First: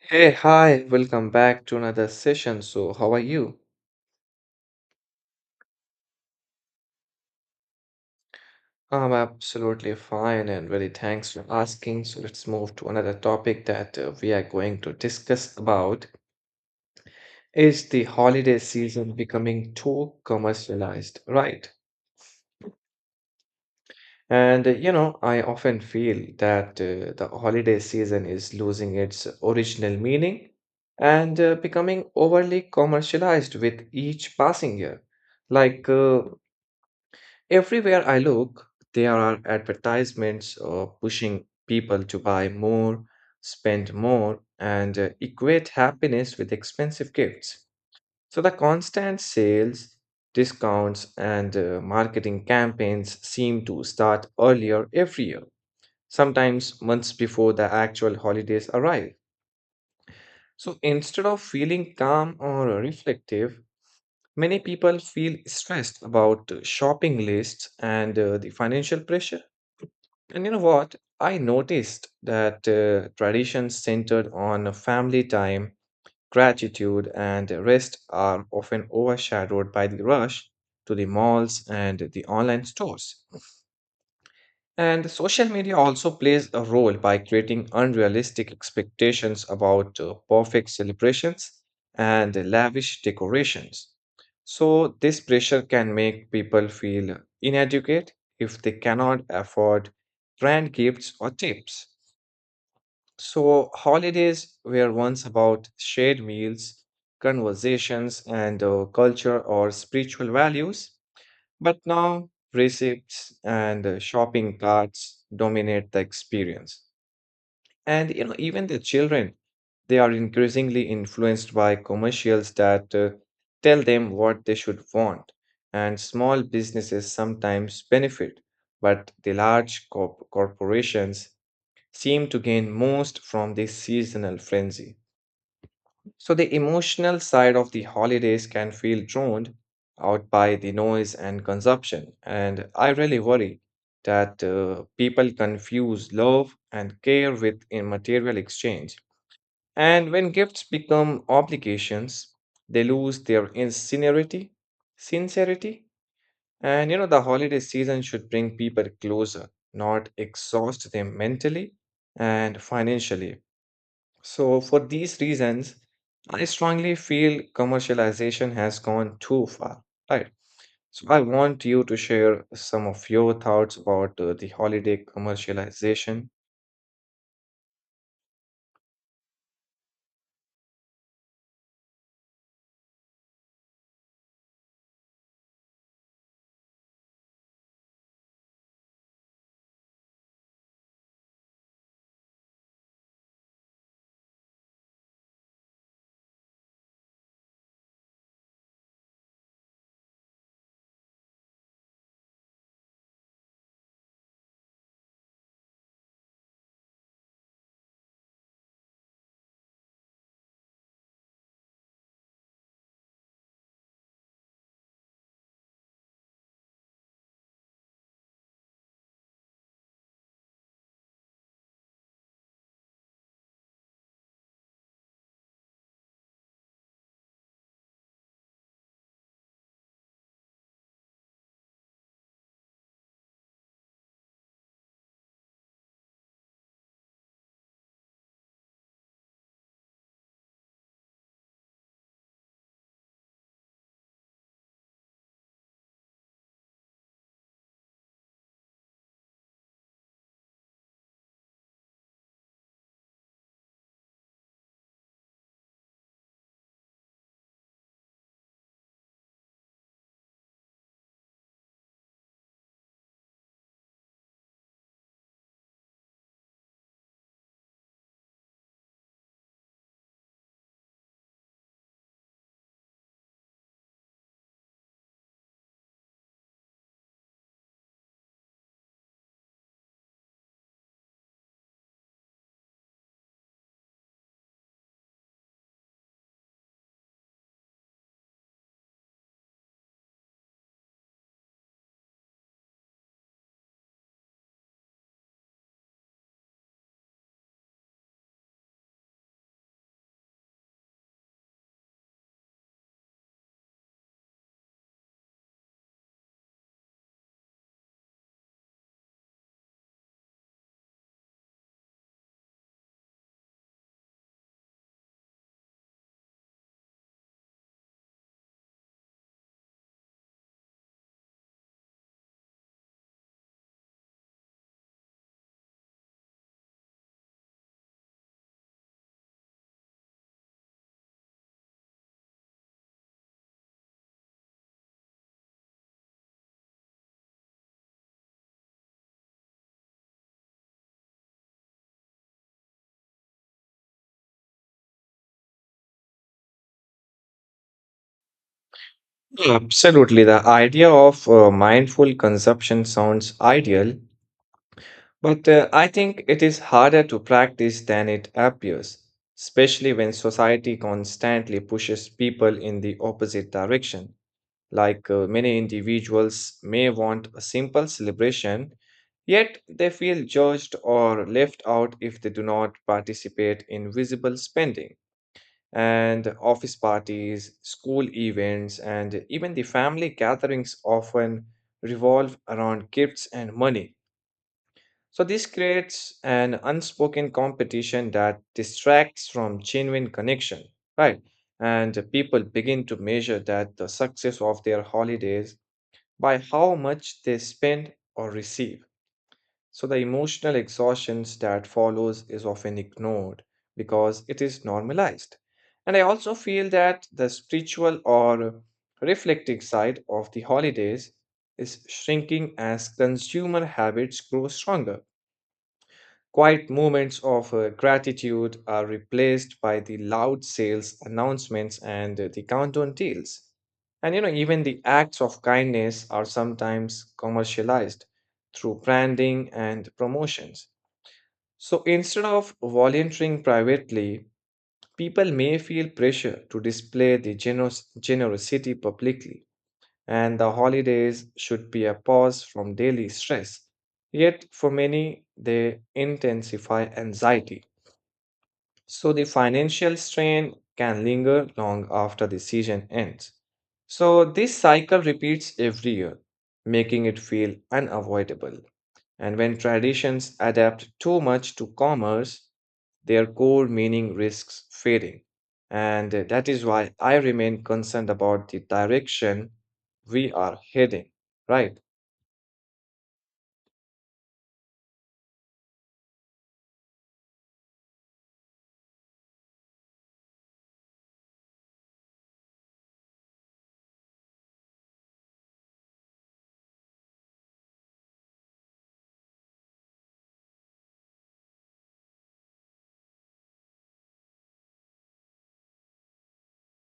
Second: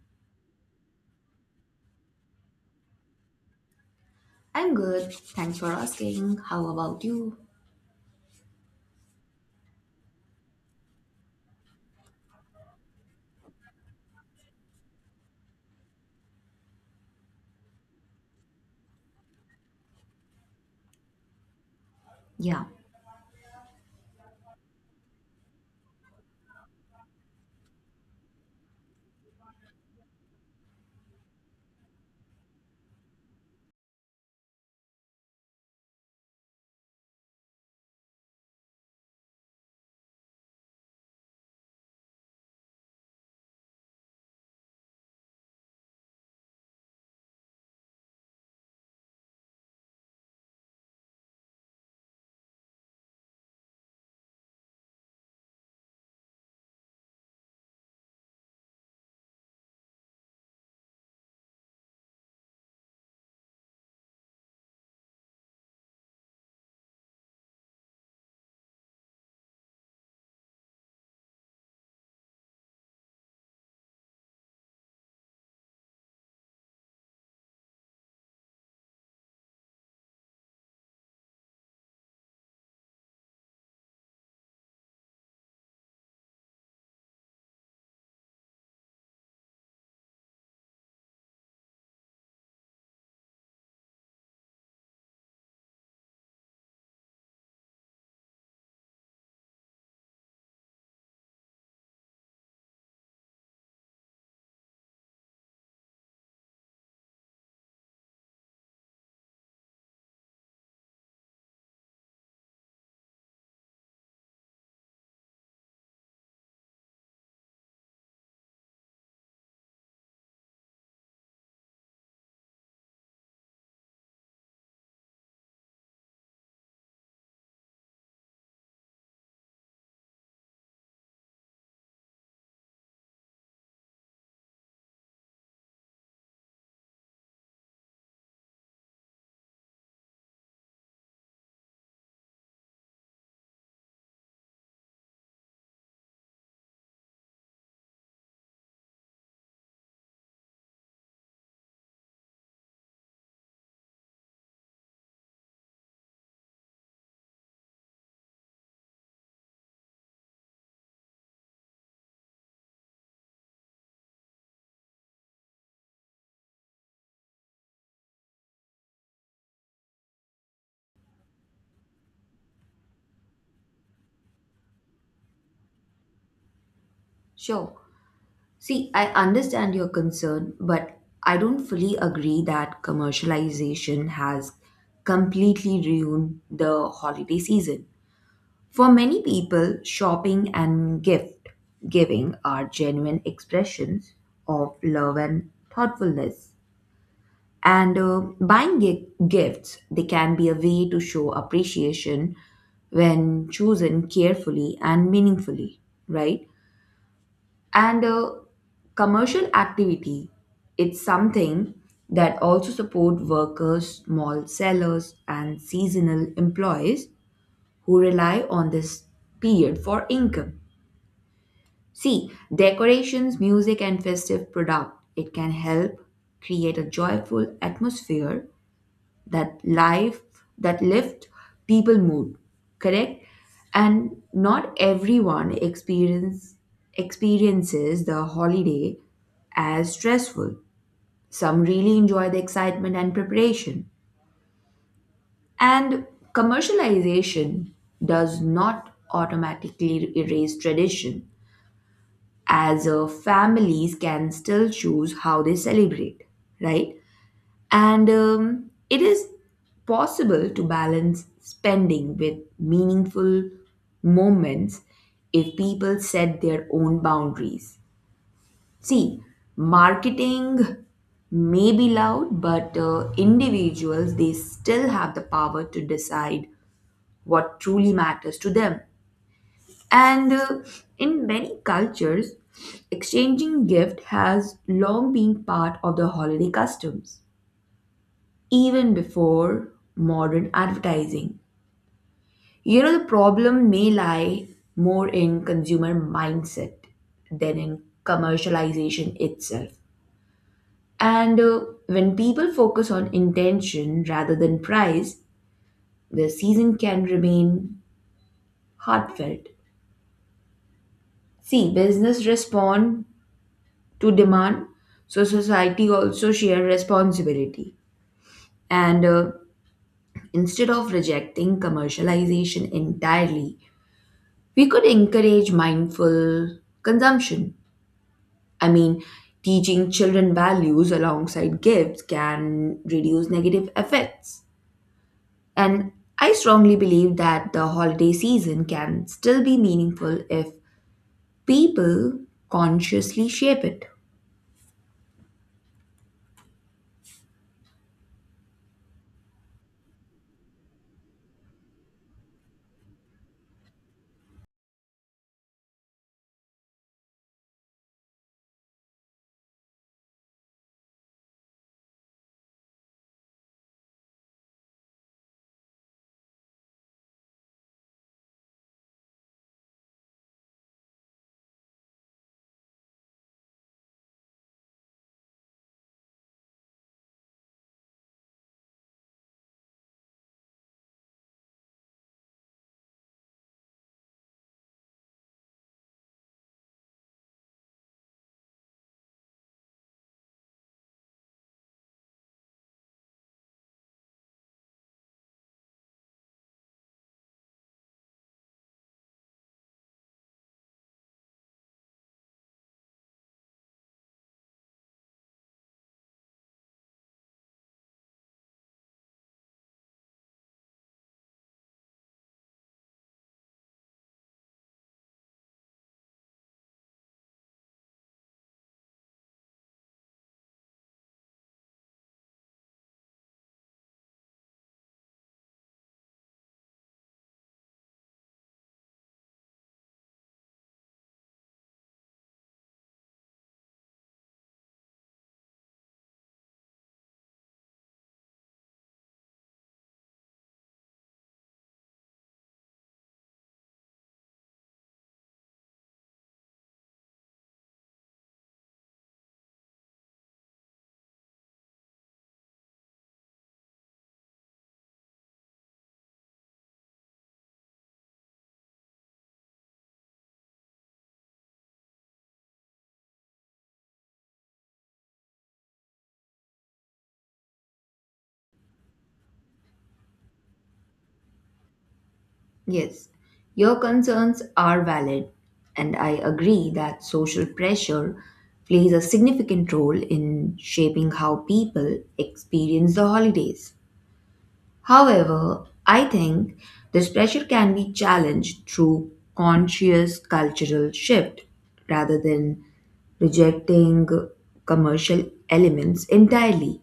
Hey, hi, welcome back to another session. So, how are you? I'm good. Thanks for asking. How about you? I'm absolutely fine and very thanks for asking. So, let's move to another topic that we are going to discuss about is the holiday season becoming too commercialized, right? Yeah, And I often feel that the holiday season is losing its original meaning and becoming overly commercialized with each passing year. Like uh, Everywhere I look, there are advertisements pushing people to buy more, spend more, and equate happiness with expensive gifts. So the constant sales, discounts, and marketing campaigns seem to start earlier every year, sometimes months before the actual holidays arrive. So instead of feeling calm or reflective, many people feel stressed about shopping lists and the financial pressure. And you know what? I noticed that traditions centered on family time, gratitude, and rest are often overshadowed by the rush to the malls and the online stores. And social media also plays a role by creating unrealistic expectations about perfect celebrations and lavish decorations. So, this pressure can make people feel inadequate if they cannot afford brand gifts or tips. So, holidays were once about shared meals, conversations, and culture or spiritual values, but now, receipts and shopping carts dominate the experience. And you know, even the children, they are increasingly influenced by commercials that tell them what they should want. And small businesses sometimes benefit, but the corporations seem to gain most from this seasonal frenzy. So the emotional side of the holidays can feel drowned out by the noise and consumption. And I really worry that people confuse love and care with a material exchange. And when gifts become obligations, they lose their sincerity. And you know, the holiday season should bring people closer, not exhaust them mentally and financially. So, for these reasons, I strongly feel commercialization has gone too far, right? So, I want you to share some of your thoughts about the holiday commercialization. sure. See, I understand your concern, but I don't fully agree that commercialization has completely ruined the holiday season. For many people, shopping and gift giving are genuine expressions of love and thoughtfulness. And Buying gifts, they can be a way to show appreciation when chosen carefully and meaningfully, right? And Commercial activity, it's something that also support workers, small sellers, and seasonal employees who rely on this period for income. See, decorations, music, and festive product, it can help create a joyful atmosphere that life that lift people mood, correct? And not everyone experiences the holiday as stressful. Some really enjoy the excitement and preparation, and commercialization does not automatically erase tradition, as families can still choose how they celebrate, right? And It is possible to balance spending with meaningful moments if people set their own boundaries. See, marketing may be loud, but individuals, they still have the power to decide what truly matters to them. And In many cultures, exchanging gift has long been part of the holiday customs, even before modern advertising. You know, the problem may lie more in consumer mindset than in commercialization itself. And When people focus on intention rather than price, the season can remain heartfelt. See, business respond to demand, so society also share responsibility. And instead of rejecting commercialization entirely, we could encourage mindful consumption. I mean, teaching children values alongside gifts can reduce negative effects. And I strongly believe that the holiday season can still be meaningful if people consciously shape it. Yeah, absolutely. The idea of mindful consumption sounds ideal, but I think it is harder to practice than it appears, especially when society constantly pushes people in the opposite direction. Many individuals may want a simple celebration, yet they feel judged or left out if they do not participate in visible spending. And office parties, school events, and even the family gatherings often revolve around gifts and money. So, this creates an unspoken competition that distracts from genuine connection, right? And people begin to measure that the success of their holidays by how much they spend or receive. So the emotional exhaustion that follows is often ignored because it is normalized. And I also feel that the spiritual or reflective side of the holidays is shrinking as consumer habits grow stronger. Quiet moments of gratitude are replaced by the loud sales announcements and the countdown deals. And you know, even the acts of kindness are sometimes commercialized through branding and promotions. So instead of volunteering privately, people may feel pressure to display the generous generosity publicly. And the holidays should be a pause from daily stress. Yet, for many, they intensify anxiety, so the financial strain can linger long after the season ends. So this cycle repeats every year, making it feel unavoidable. And when traditions adapt too much to commerce, their core meaning risks fading. And that is why I remain concerned about the direction we are heading, right? Yes, your concerns are valid, and I agree that social pressure plays a significant role in shaping how people experience the holidays. However, I think this pressure can be challenged through conscious cultural shift rather than rejecting commercial elements entirely.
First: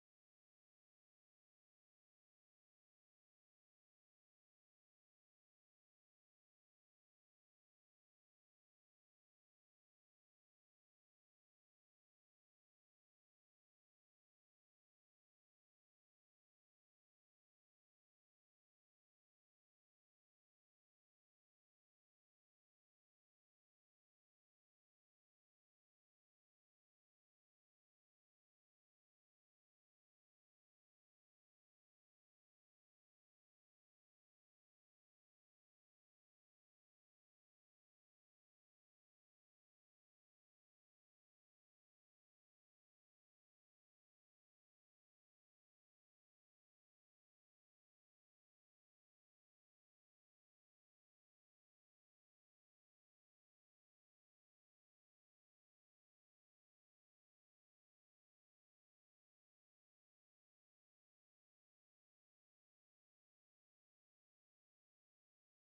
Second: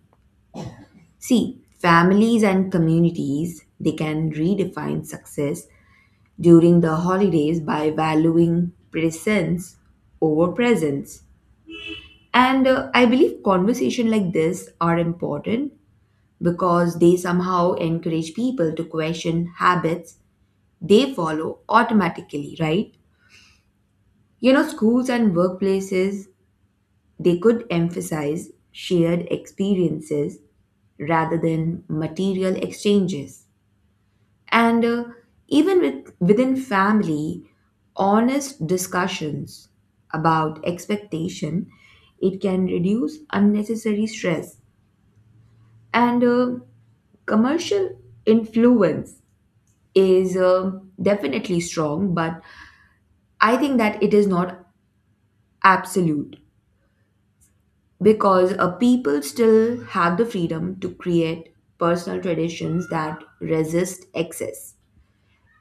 See, families and communities, they can redefine success during the holidays by valuing presence over presence. And I believe conversation like this are important because they somehow encourage people to question habits they follow automatically, right? You know, schools and workplaces, they could emphasize shared experiences rather than material exchanges. And even with, within family, honest discussions about expectation, it can reduce unnecessary stress. And Commercial influence is definitely strong, but I think that it is not absolute. Because people still have the freedom to create personal traditions that resist excess.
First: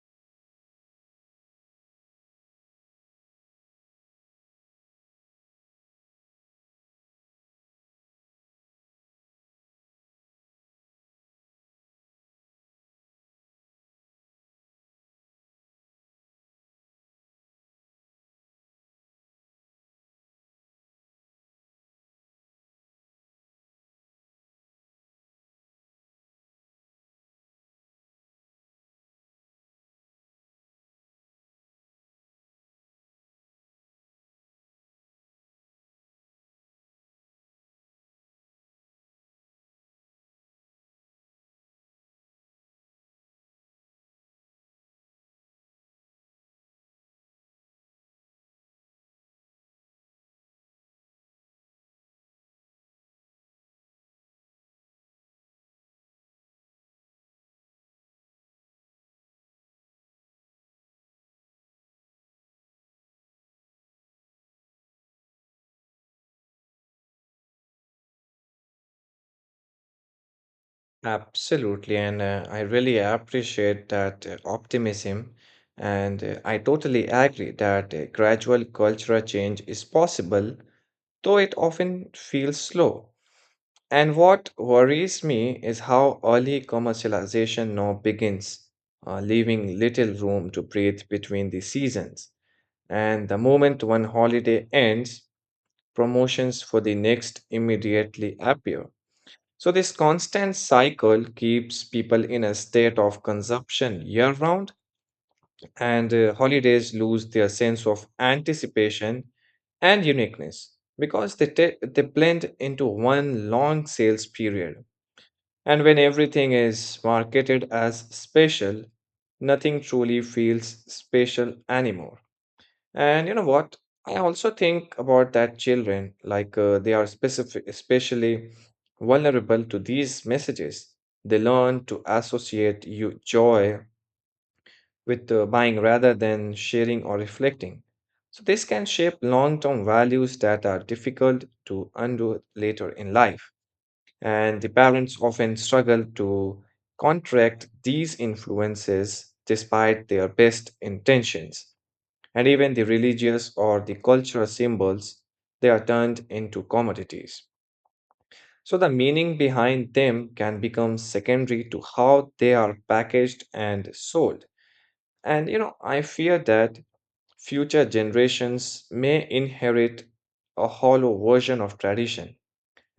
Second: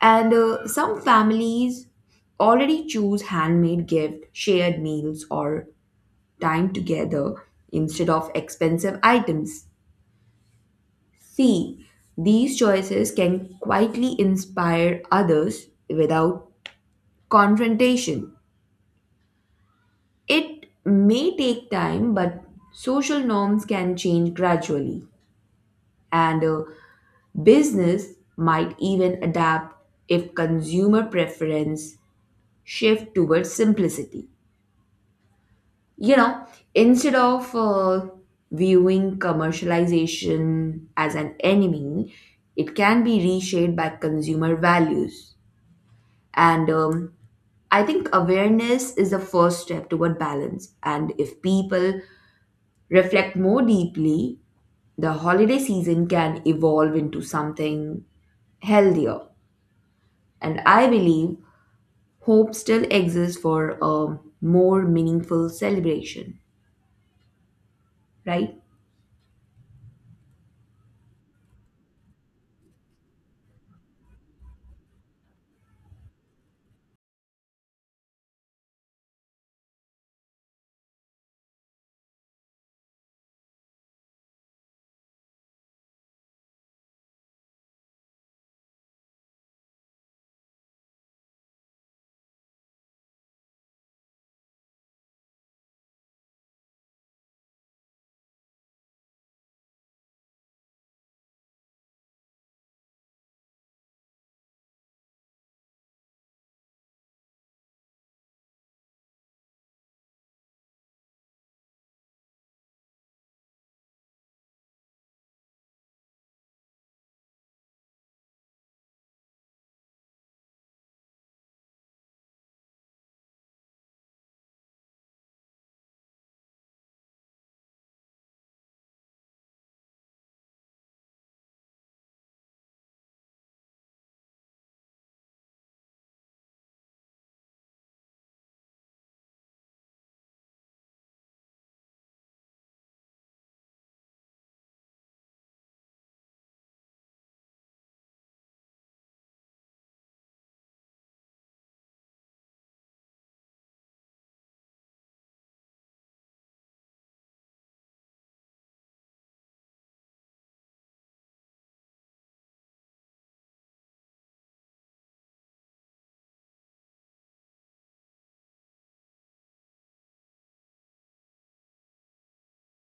And Some families already choose handmade gift, shared meals, or time together instead of expensive items. See, these choices can quietly inspire others without confrontation. It may take time, but social norms can change gradually. And Business might even adapt if consumer preference shift towards simplicity. You know, instead of viewing commercialization as an enemy, it can be reshaped by consumer values. And I think awareness is the first step toward balance, and if people reflect more deeply, the holiday season can evolve into something healthier. And I believe hope still exists for a more meaningful celebration, right? Absolutely, and I really appreciate that optimism. And I totally agree that a gradual cultural change is possible, though it often feels slow. And what worries me is how early commercialization now begins, leaving little room to breathe between the seasons. And the moment one holiday ends, promotions for the next immediately appear, so this constant cycle keeps people in a state of consumption year round, and holidays lose their sense of anticipation and uniqueness because they blend into one long sales period. And when everything is marketed as special, nothing truly feels special anymore. And you know what? I also think about that children, they are especially vulnerable to these messages. They learn to associate you joy with buying rather than sharing or reflecting. So this can shape long-term values that are difficult to undo later in life. And the parents often struggle to contract these influences despite their best intentions. And even the religious or the cultural symbols, they are turned into commodities. So the meaning behind them can become secondary to how they are packaged and sold. And you know, I fear that future generations may inherit a hollow version of tradition.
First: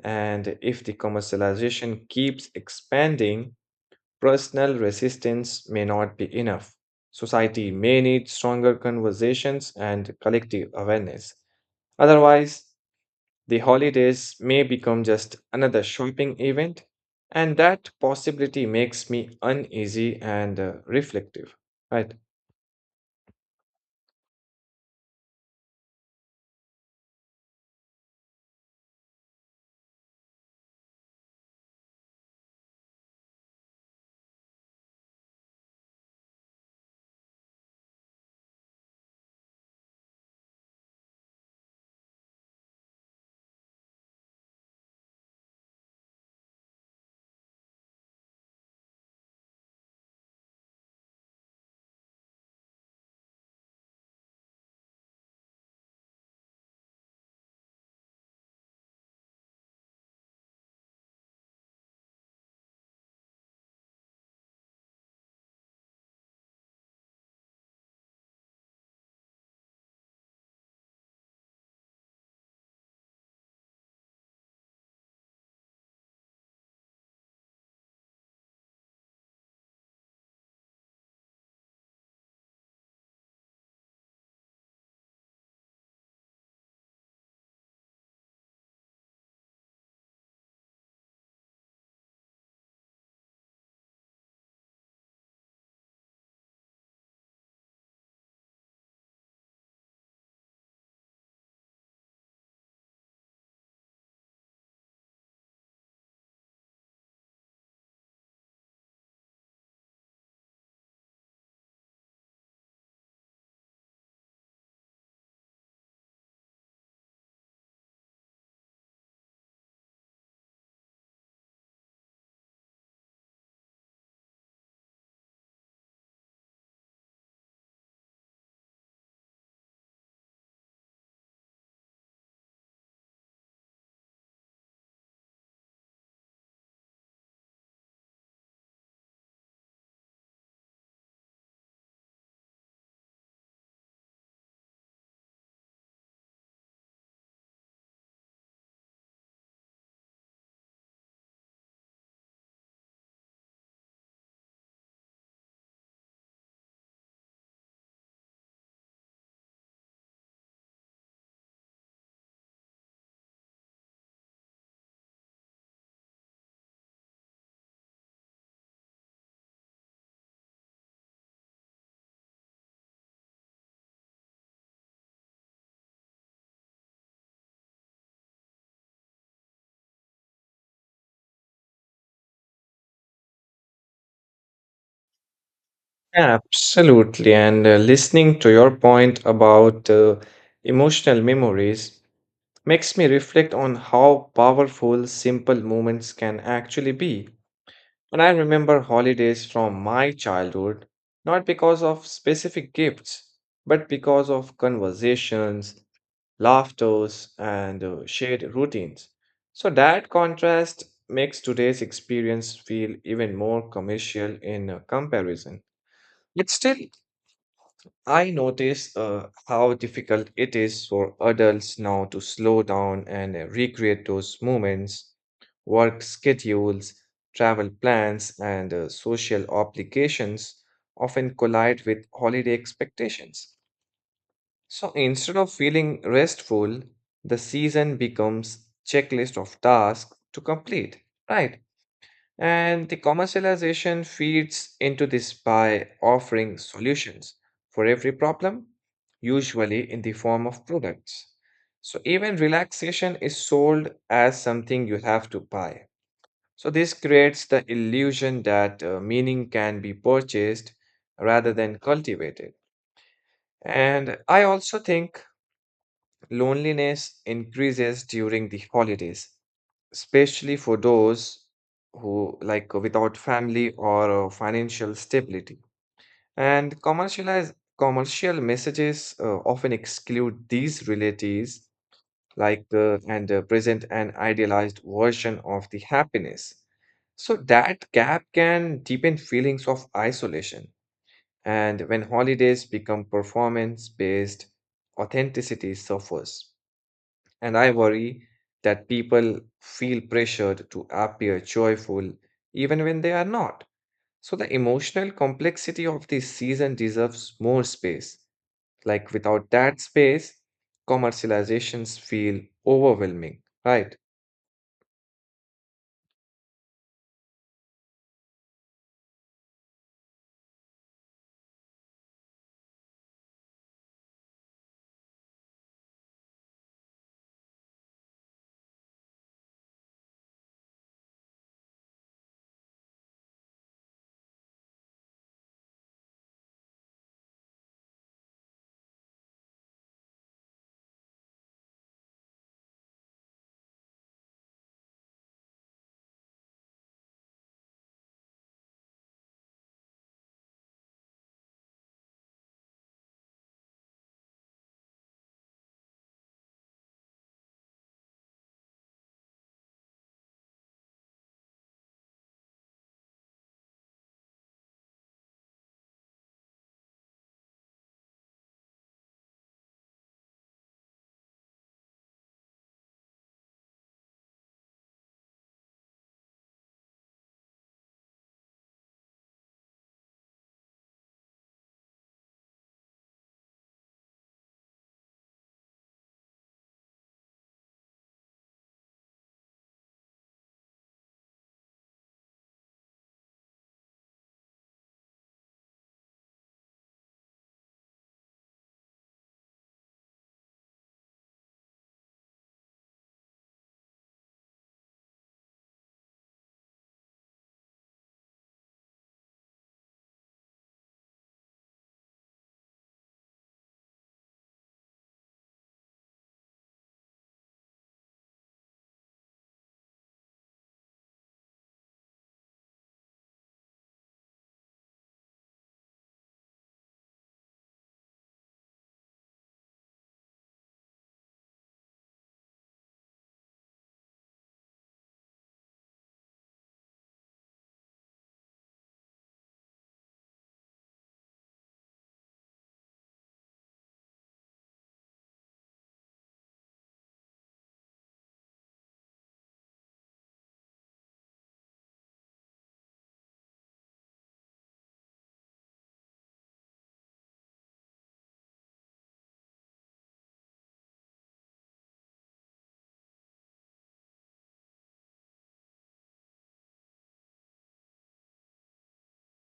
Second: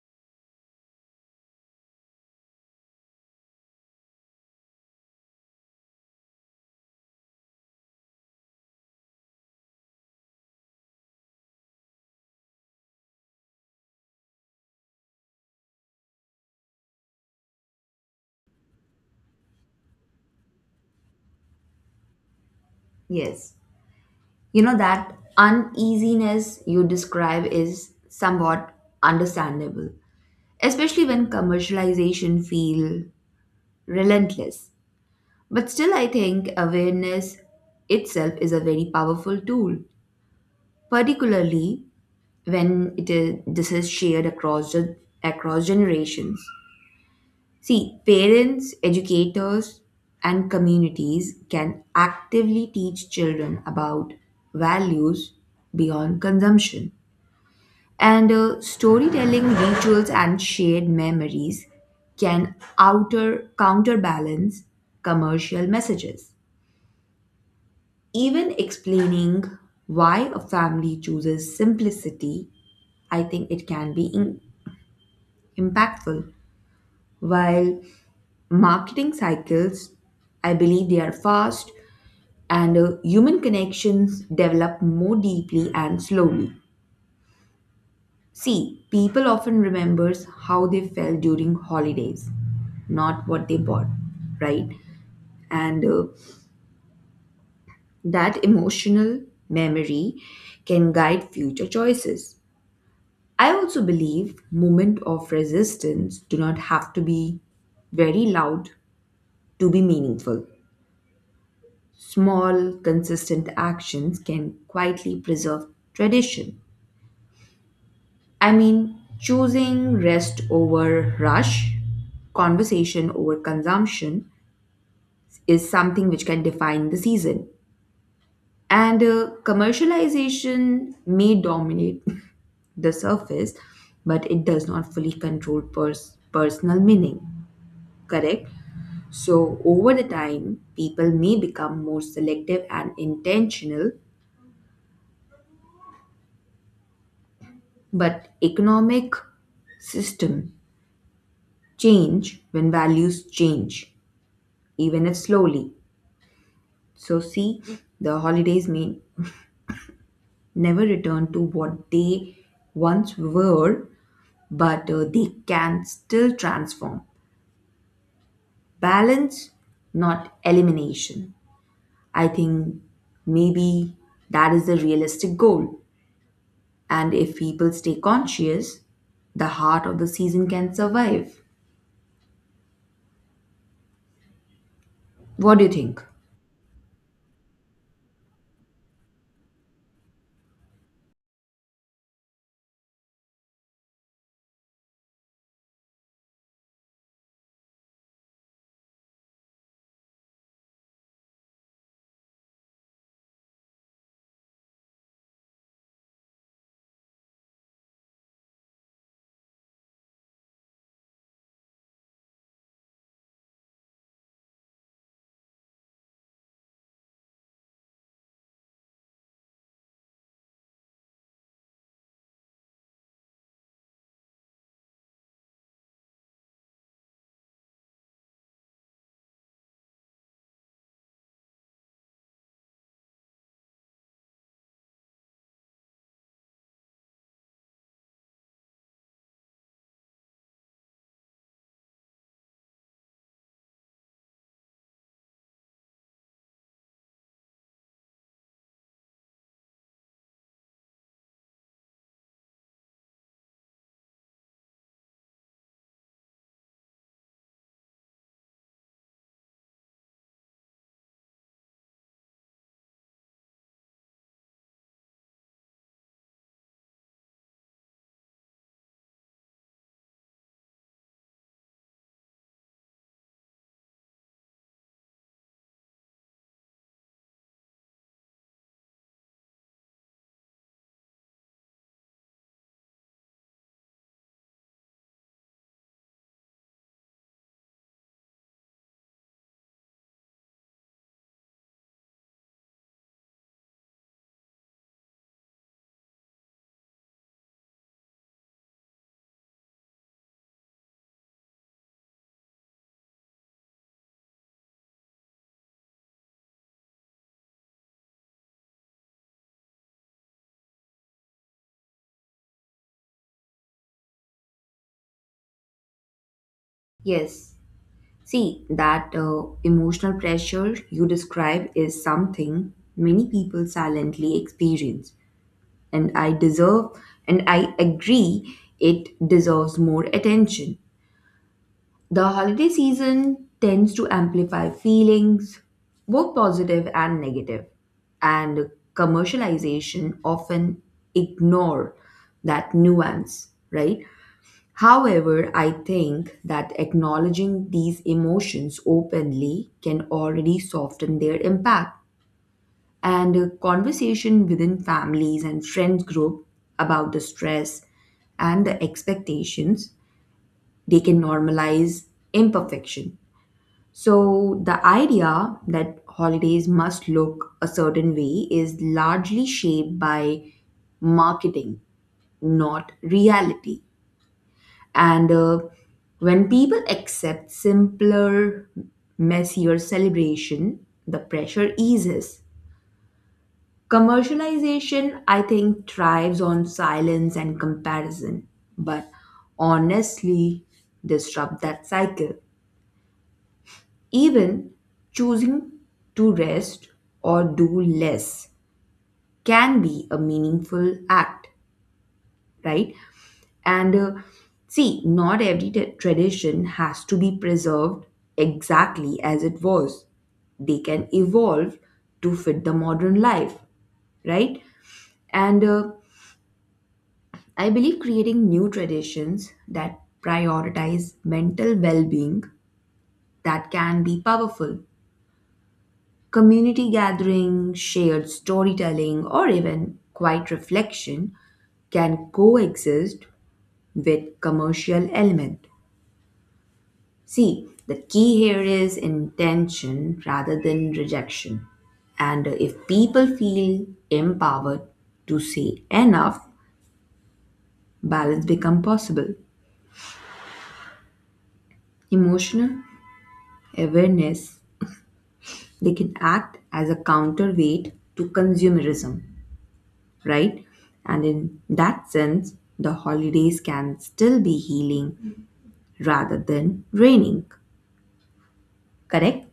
And if the commercialization keeps expanding, personal resistance may not be enough. Society may need stronger conversations and collective awareness. Otherwise, the holidays may become just another shopping event, and that possibility makes me uneasy and reflective, right? Yes. You know, that uneasiness you describe is somewhat understandable, especially when commercialization feel relentless. But still, I think awareness itself is a very powerful tool, particularly when this is shared across generations. See, parents, educators, and communities can actively teach children about values beyond consumption. And Storytelling, rituals, and shared memories can outer counterbalance commercial messages. Even explaining why a family chooses simplicity, I think it can be impactful. While marketing cycles, I believe they are fast, and human connections develop more deeply and slowly. See, people often remembers how they felt during holidays, not what they bought, right? And That emotional memory can guide future choices. I also believe moment of resistance do not have to be very loud to be meaningful. Small, consistent actions can quietly preserve tradition. I mean, choosing rest over rush, conversation over consumption is something which can define the season. And Commercialization may dominate the surface, but it does not fully control personal meaning, correct? So, over the time, people may become more selective and intentional, but economic system change when values change, even if slowly. So, see, the holidays may never return to what they once were, but they can still transform. Balance, not elimination. I think maybe that is the realistic goal. And if people stay conscious, the heart of the season can survive. What do you think? Absolutely. And listening to your point about emotional memories makes me reflect on how powerful simple moments can actually be. And I remember holidays from my childhood, not because of specific gifts, but because of conversations, laughters, and shared routines. So that contrast makes today's experience feel even more commercial in comparison. But still, I notice how difficult it is for adults now to slow down and recreate those moments. Work schedules, travel plans, and social obligations often collide with holiday expectations. So instead of feeling restful, the season becomes checklist of tasks to complete, right? And the commercialization feeds into this by offering solutions for every problem, usually in the form of products. So even relaxation is sold as something you have to buy. So this creates the illusion that meaning can be purchased rather than cultivated. And I also think loneliness increases during the holidays, especially for those who like without family or financial stability. And commercial messages often exclude these realities, like and present an idealized version of the happiness. So that gap can deepen feelings of isolation. And when holidays become performance-based, authenticity suffers. And I worry that people feel pressured to appear joyful even when they are not. So the emotional complexity of this season deserves more space. Like without that space, commercializations feel overwhelming, right? Yes. See, that emotional pressure you describe is something many people silently experience. And I deserve and I agree it deserves more attention. The holiday season tends to amplify feelings, both positive and negative, and commercialization often ignore that nuance, right? However, I think that acknowledging these emotions openly can already soften their impact, and a conversation within families and friends group about the stress and the expectations, they can normalize imperfection. So the idea that holidays must look a certain way is largely shaped by marketing, not reality. And When people accept simpler, messier celebration, the pressure eases. Commercialization, I think, thrives on silence and comparison, but honestly disrupt that cycle. Even choosing to rest or do less can be a meaningful act, right? And See, not every tradition has to be preserved exactly as it was. They can evolve to fit the modern life, right? And I believe creating new traditions that prioritize mental well being, that can be powerful. Community gathering, shared storytelling, or even quiet reflection can coexist with commercial element. See, the key here is intention rather than rejection. And if people feel empowered to say enough, balance become possible. Emotional awareness, they can act as a counterweight to consumerism, right? And in that sense, the holidays can still be healing rather than draining, correct?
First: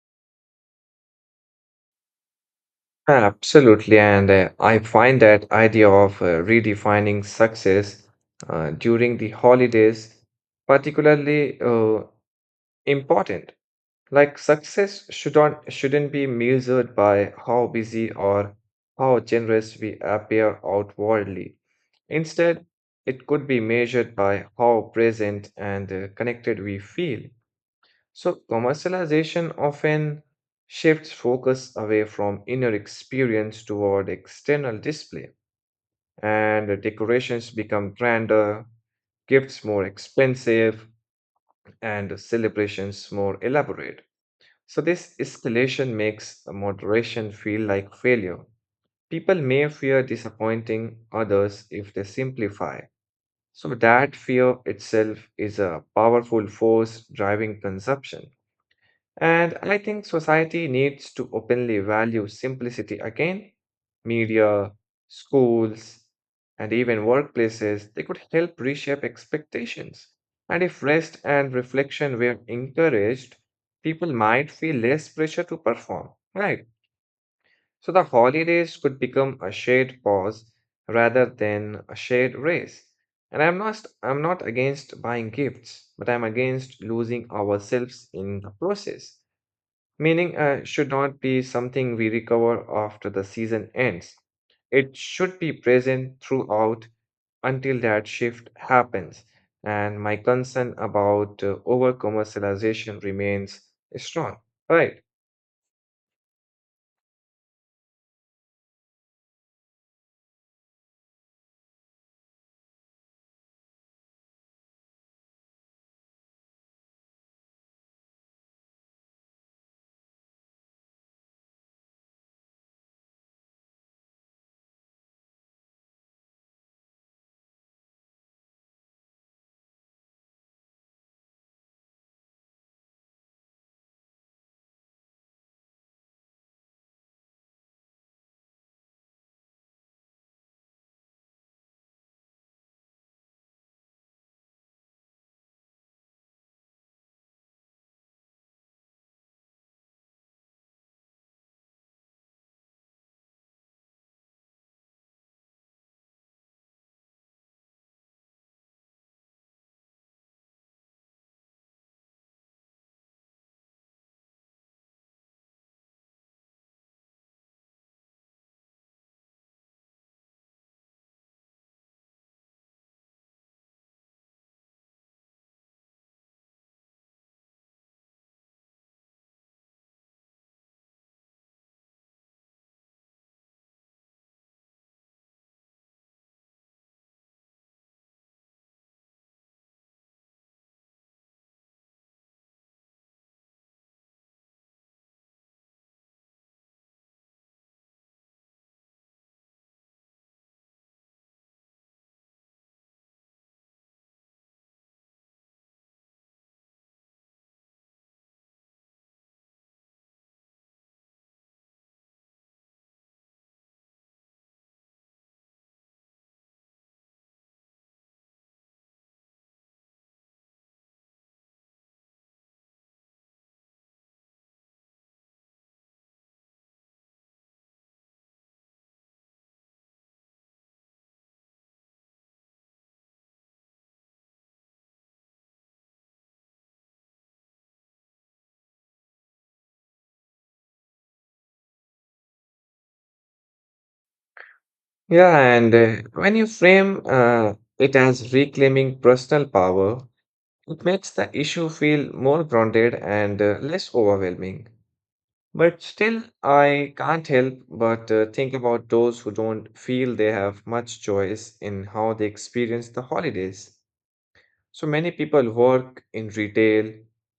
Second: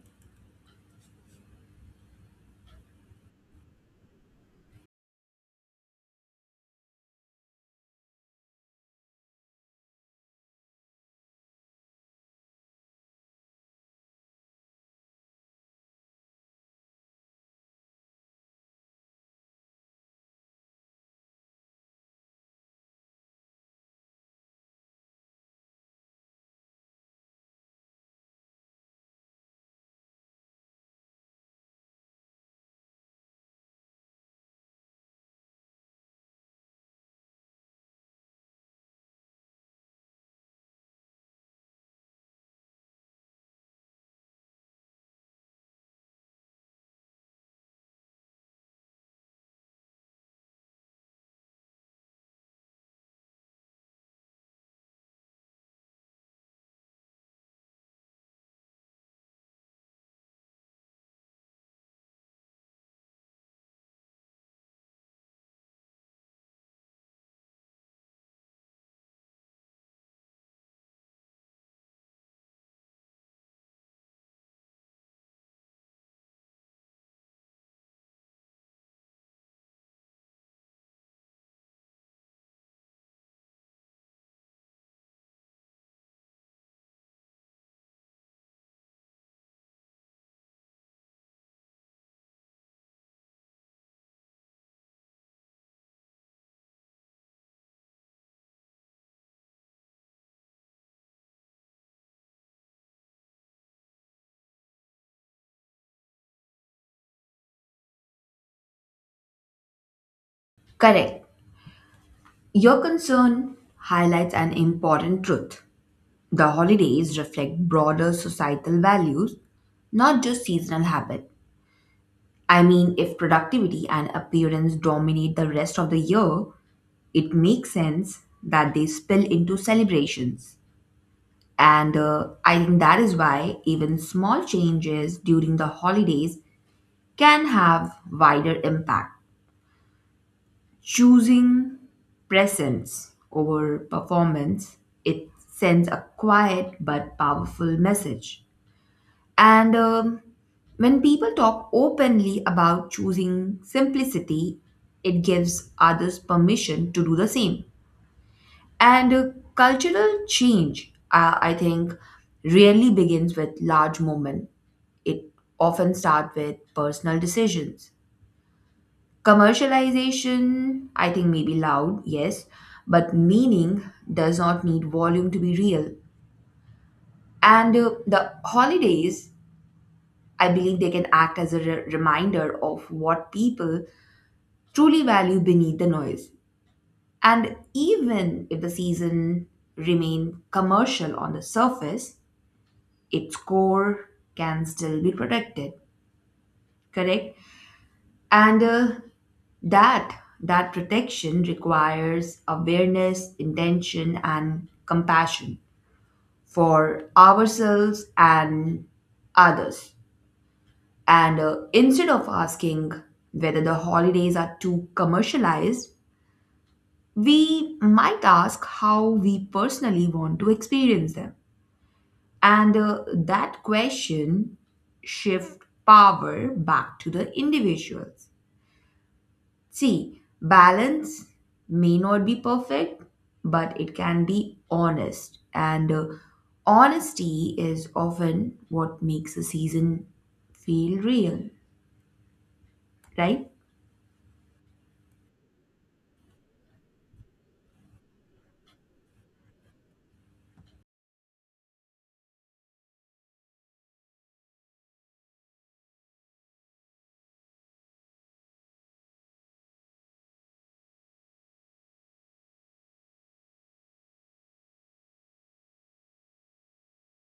Absolutely. And I find that idea of redefining success during the holidays particularly important. Like success should not shouldn't be measured by how busy or how generous we appear outwardly. Instead, it could be measured by how present and connected we feel. So, commercialization often shifts focus away from inner experience toward external display, and the decorations become grander, gifts more expensive, and celebrations more elaborate. So, this escalation makes moderation feel like failure. People may fear disappointing others if they simplify. So, that fear itself is a powerful force driving consumption. And I think society needs to openly value simplicity again. Media, schools, and even workplaces, they could help reshape expectations. And if rest and reflection were encouraged, people might feel less pressure to perform, right? So the holidays could become a shared pause rather than a shared race. And I'm not against buying gifts, but I'm against losing ourselves in the process. Meaning should not be something we recover after the season ends. It should be present throughout until that shift happens. And my concern about over commercialization remains strong. Right. Correct. Your concern highlights an important truth. The holidays reflect broader societal values, not just seasonal habit. I mean, if productivity and appearance dominate the rest of the year, it makes sense that they spill into celebrations. And I think that is why even small changes during the holidays can have wider impact. Choosing presence over performance, it sends a quiet but powerful message. And When people talk openly about choosing simplicity, it gives others permission to do the same. And Cultural change, I think, really begins with large movement. It often starts with personal decisions. Commercialization, I think, may be loud, yes, but meaning does not need volume to be real. And The holidays, I believe they can act as a reminder of what people truly value beneath the noise. And even if the season remain commercial on the surface, its core can still be protected, correct? And that That protection requires awareness, intention, and compassion for ourselves and others. And Instead of asking whether the holidays are too commercialized, we might ask how we personally want to experience them. And That question shift power back to the individuals. See, balance may not be perfect, but it can be honest. And Honesty is often what makes a season feel real, right? Yeah, and when you frame it as reclaiming personal power, it makes the issue feel more grounded and less overwhelming. But still, I can't help but think about those who don't feel they have much choice in how they experience the holidays. So many people work in retail,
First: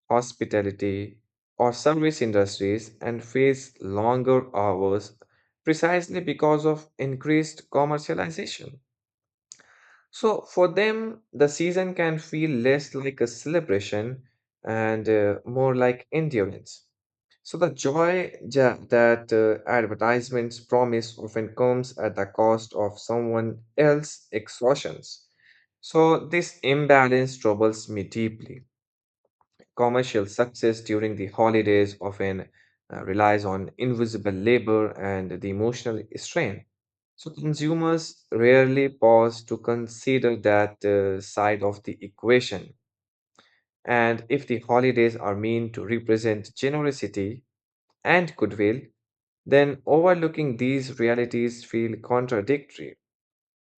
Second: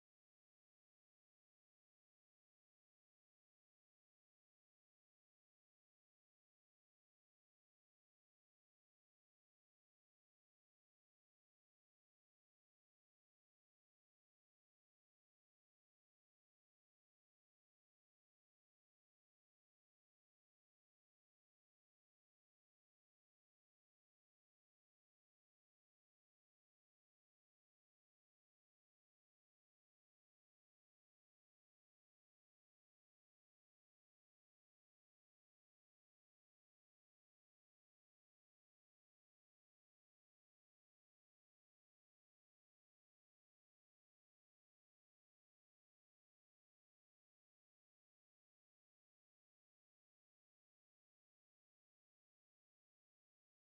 hospitality, or service industries and face longer hours precisely because of increased commercialization. So for them, the season can feel less like a celebration and more like endurance. So the that advertisements promise often comes at the cost of someone else's exhaustions. So this imbalance troubles me deeply. Commercial success during the holidays often relies on invisible labor and the emotional strain. So consumers rarely pause to consider that side of the equation. And if the holidays are meant to represent generosity and goodwill, then overlooking these realities feel contradictory.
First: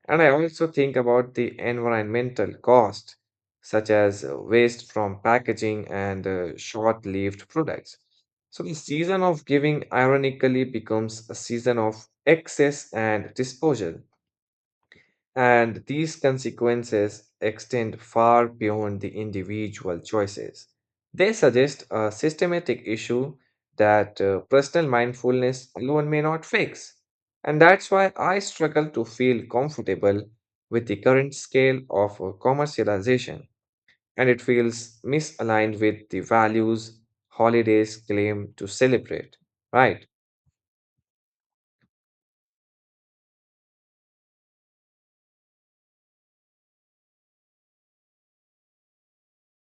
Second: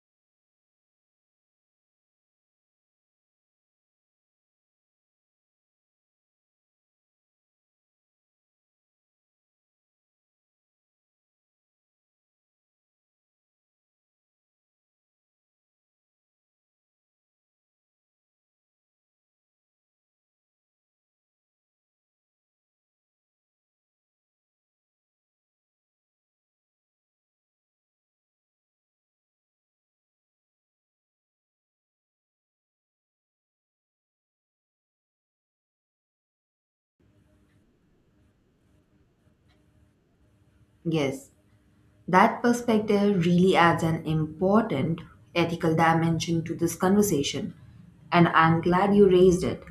And I also think about the environmental cost, such as waste from packaging and short-lived products. So the season of giving ironically becomes a season of excess and disposal. And these consequences extend far beyond the individual choices. They suggest a systematic issue that personal mindfulness alone may not fix. And that's why I struggle to feel comfortable with the current scale of commercialization. And it feels misaligned with the values holidays claim to celebrate, right? Yes, that perspective really adds an important ethical dimension to this conversation. And I'm glad you raised it.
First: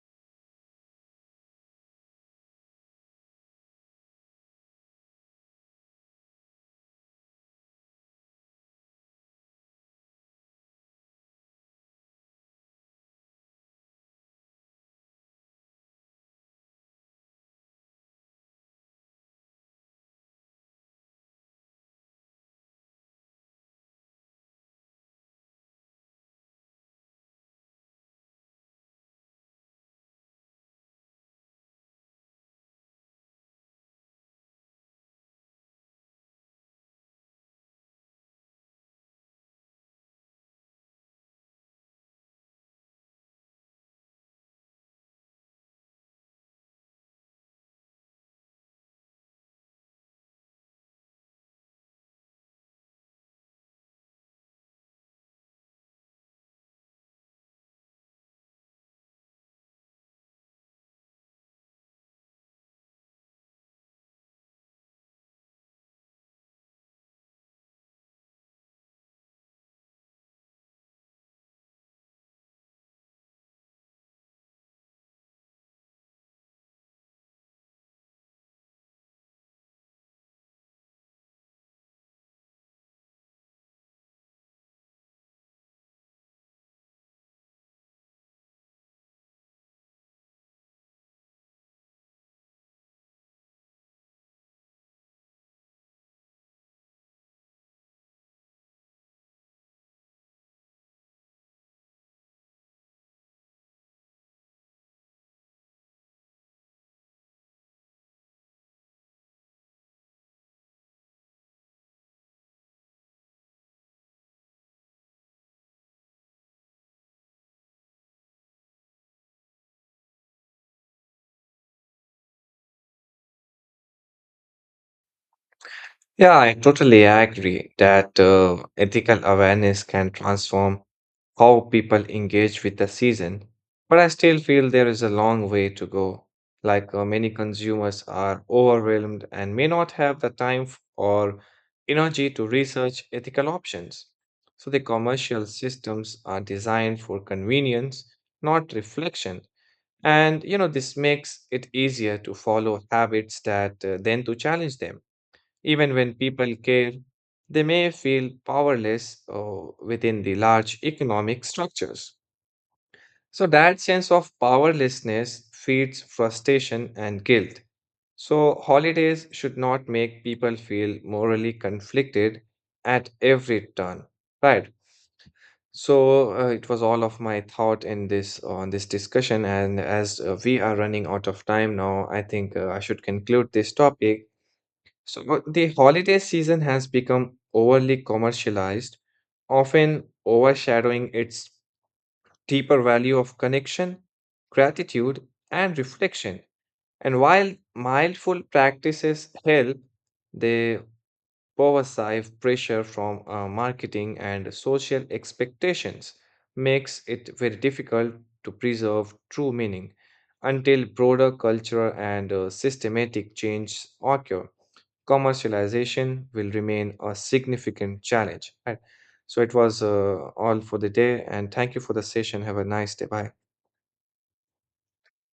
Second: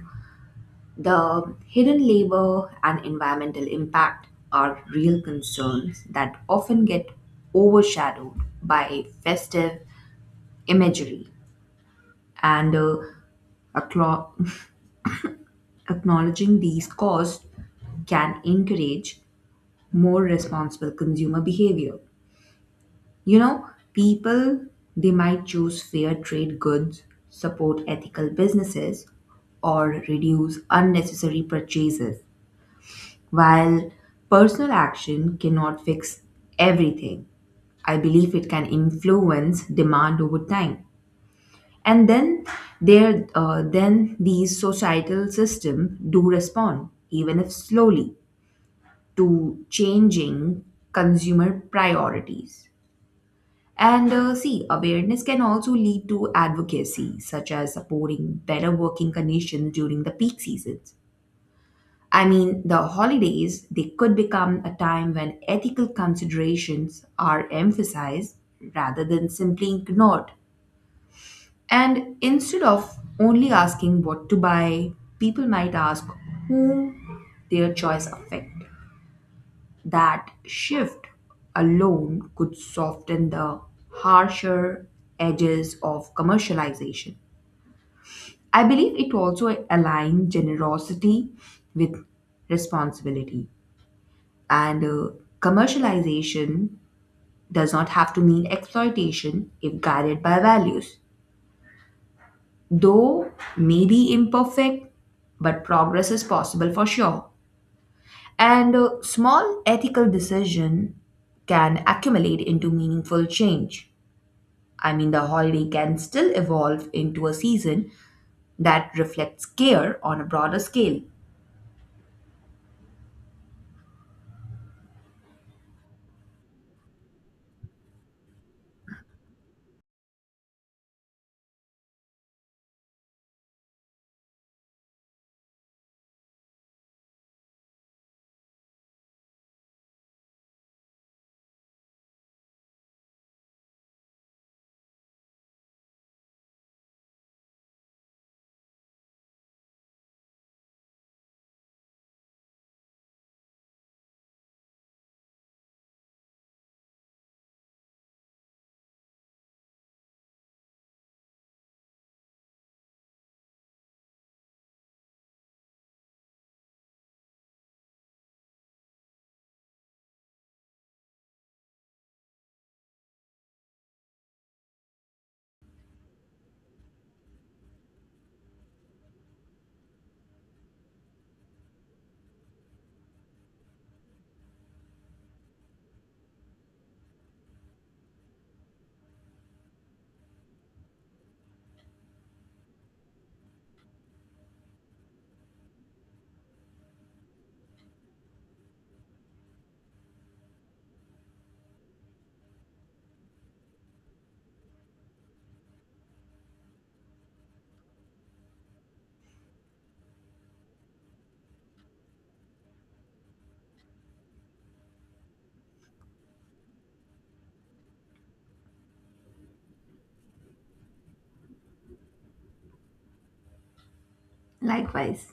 The hidden labor and environmental impact are real concerns that often get overshadowed by festive imagery, and acknow- acknowledging these costs can encourage more responsible consumer behavior. You know, people, they might choose fair trade goods, support ethical businesses, or reduce unnecessary purchases. While personal action cannot fix everything, I believe it can influence demand over time. And then then these societal systems do respond, even if slowly, to changing consumer priorities. And See, awareness can also lead to advocacy, such as supporting better working conditions during the peak seasons. I mean, the holidays, they could become a time when ethical considerations are emphasized rather than simply ignored. And instead of only asking what to buy, people might ask whom their choice affect. That shift alone could soften the harsher edges of commercialization. I believe it also aligns generosity with responsibility. And Commercialization does not have to mean exploitation if guided by values. Though maybe imperfect, but progress is possible for sure. And a small ethical decision can accumulate into meaningful change. I mean, the holiday can still evolve into a season that reflects care on a broader scale. Yeah, I totally agree that ethical awareness can transform how people engage with the season. But I still feel there is a long way to go. Many consumers are overwhelmed and may not have the or energy to research ethical options. So the commercial systems are designed for convenience, not reflection. And you know, this makes it easier to follow habits that then to challenge them. Even when people care, they may feel powerless within the large economic structures. So, that sense of powerlessness feeds frustration and guilt. So, holidays should not make people feel morally conflicted at every turn, right? So it was all of my thought in this on this discussion, and as we are running out of time now, I think I should conclude this topic. So the holiday season has become overly commercialized, often overshadowing its deeper value of connection, gratitude, and reflection. And while mindful practices help, they pervasive pressure from marketing and social expectations makes it very difficult to preserve true meaning until broader cultural and systematic change occur commercialization will remain a significant challenge. Right? So it was all for the day, and thank you for the session. Have a nice day. Bye. Likewise.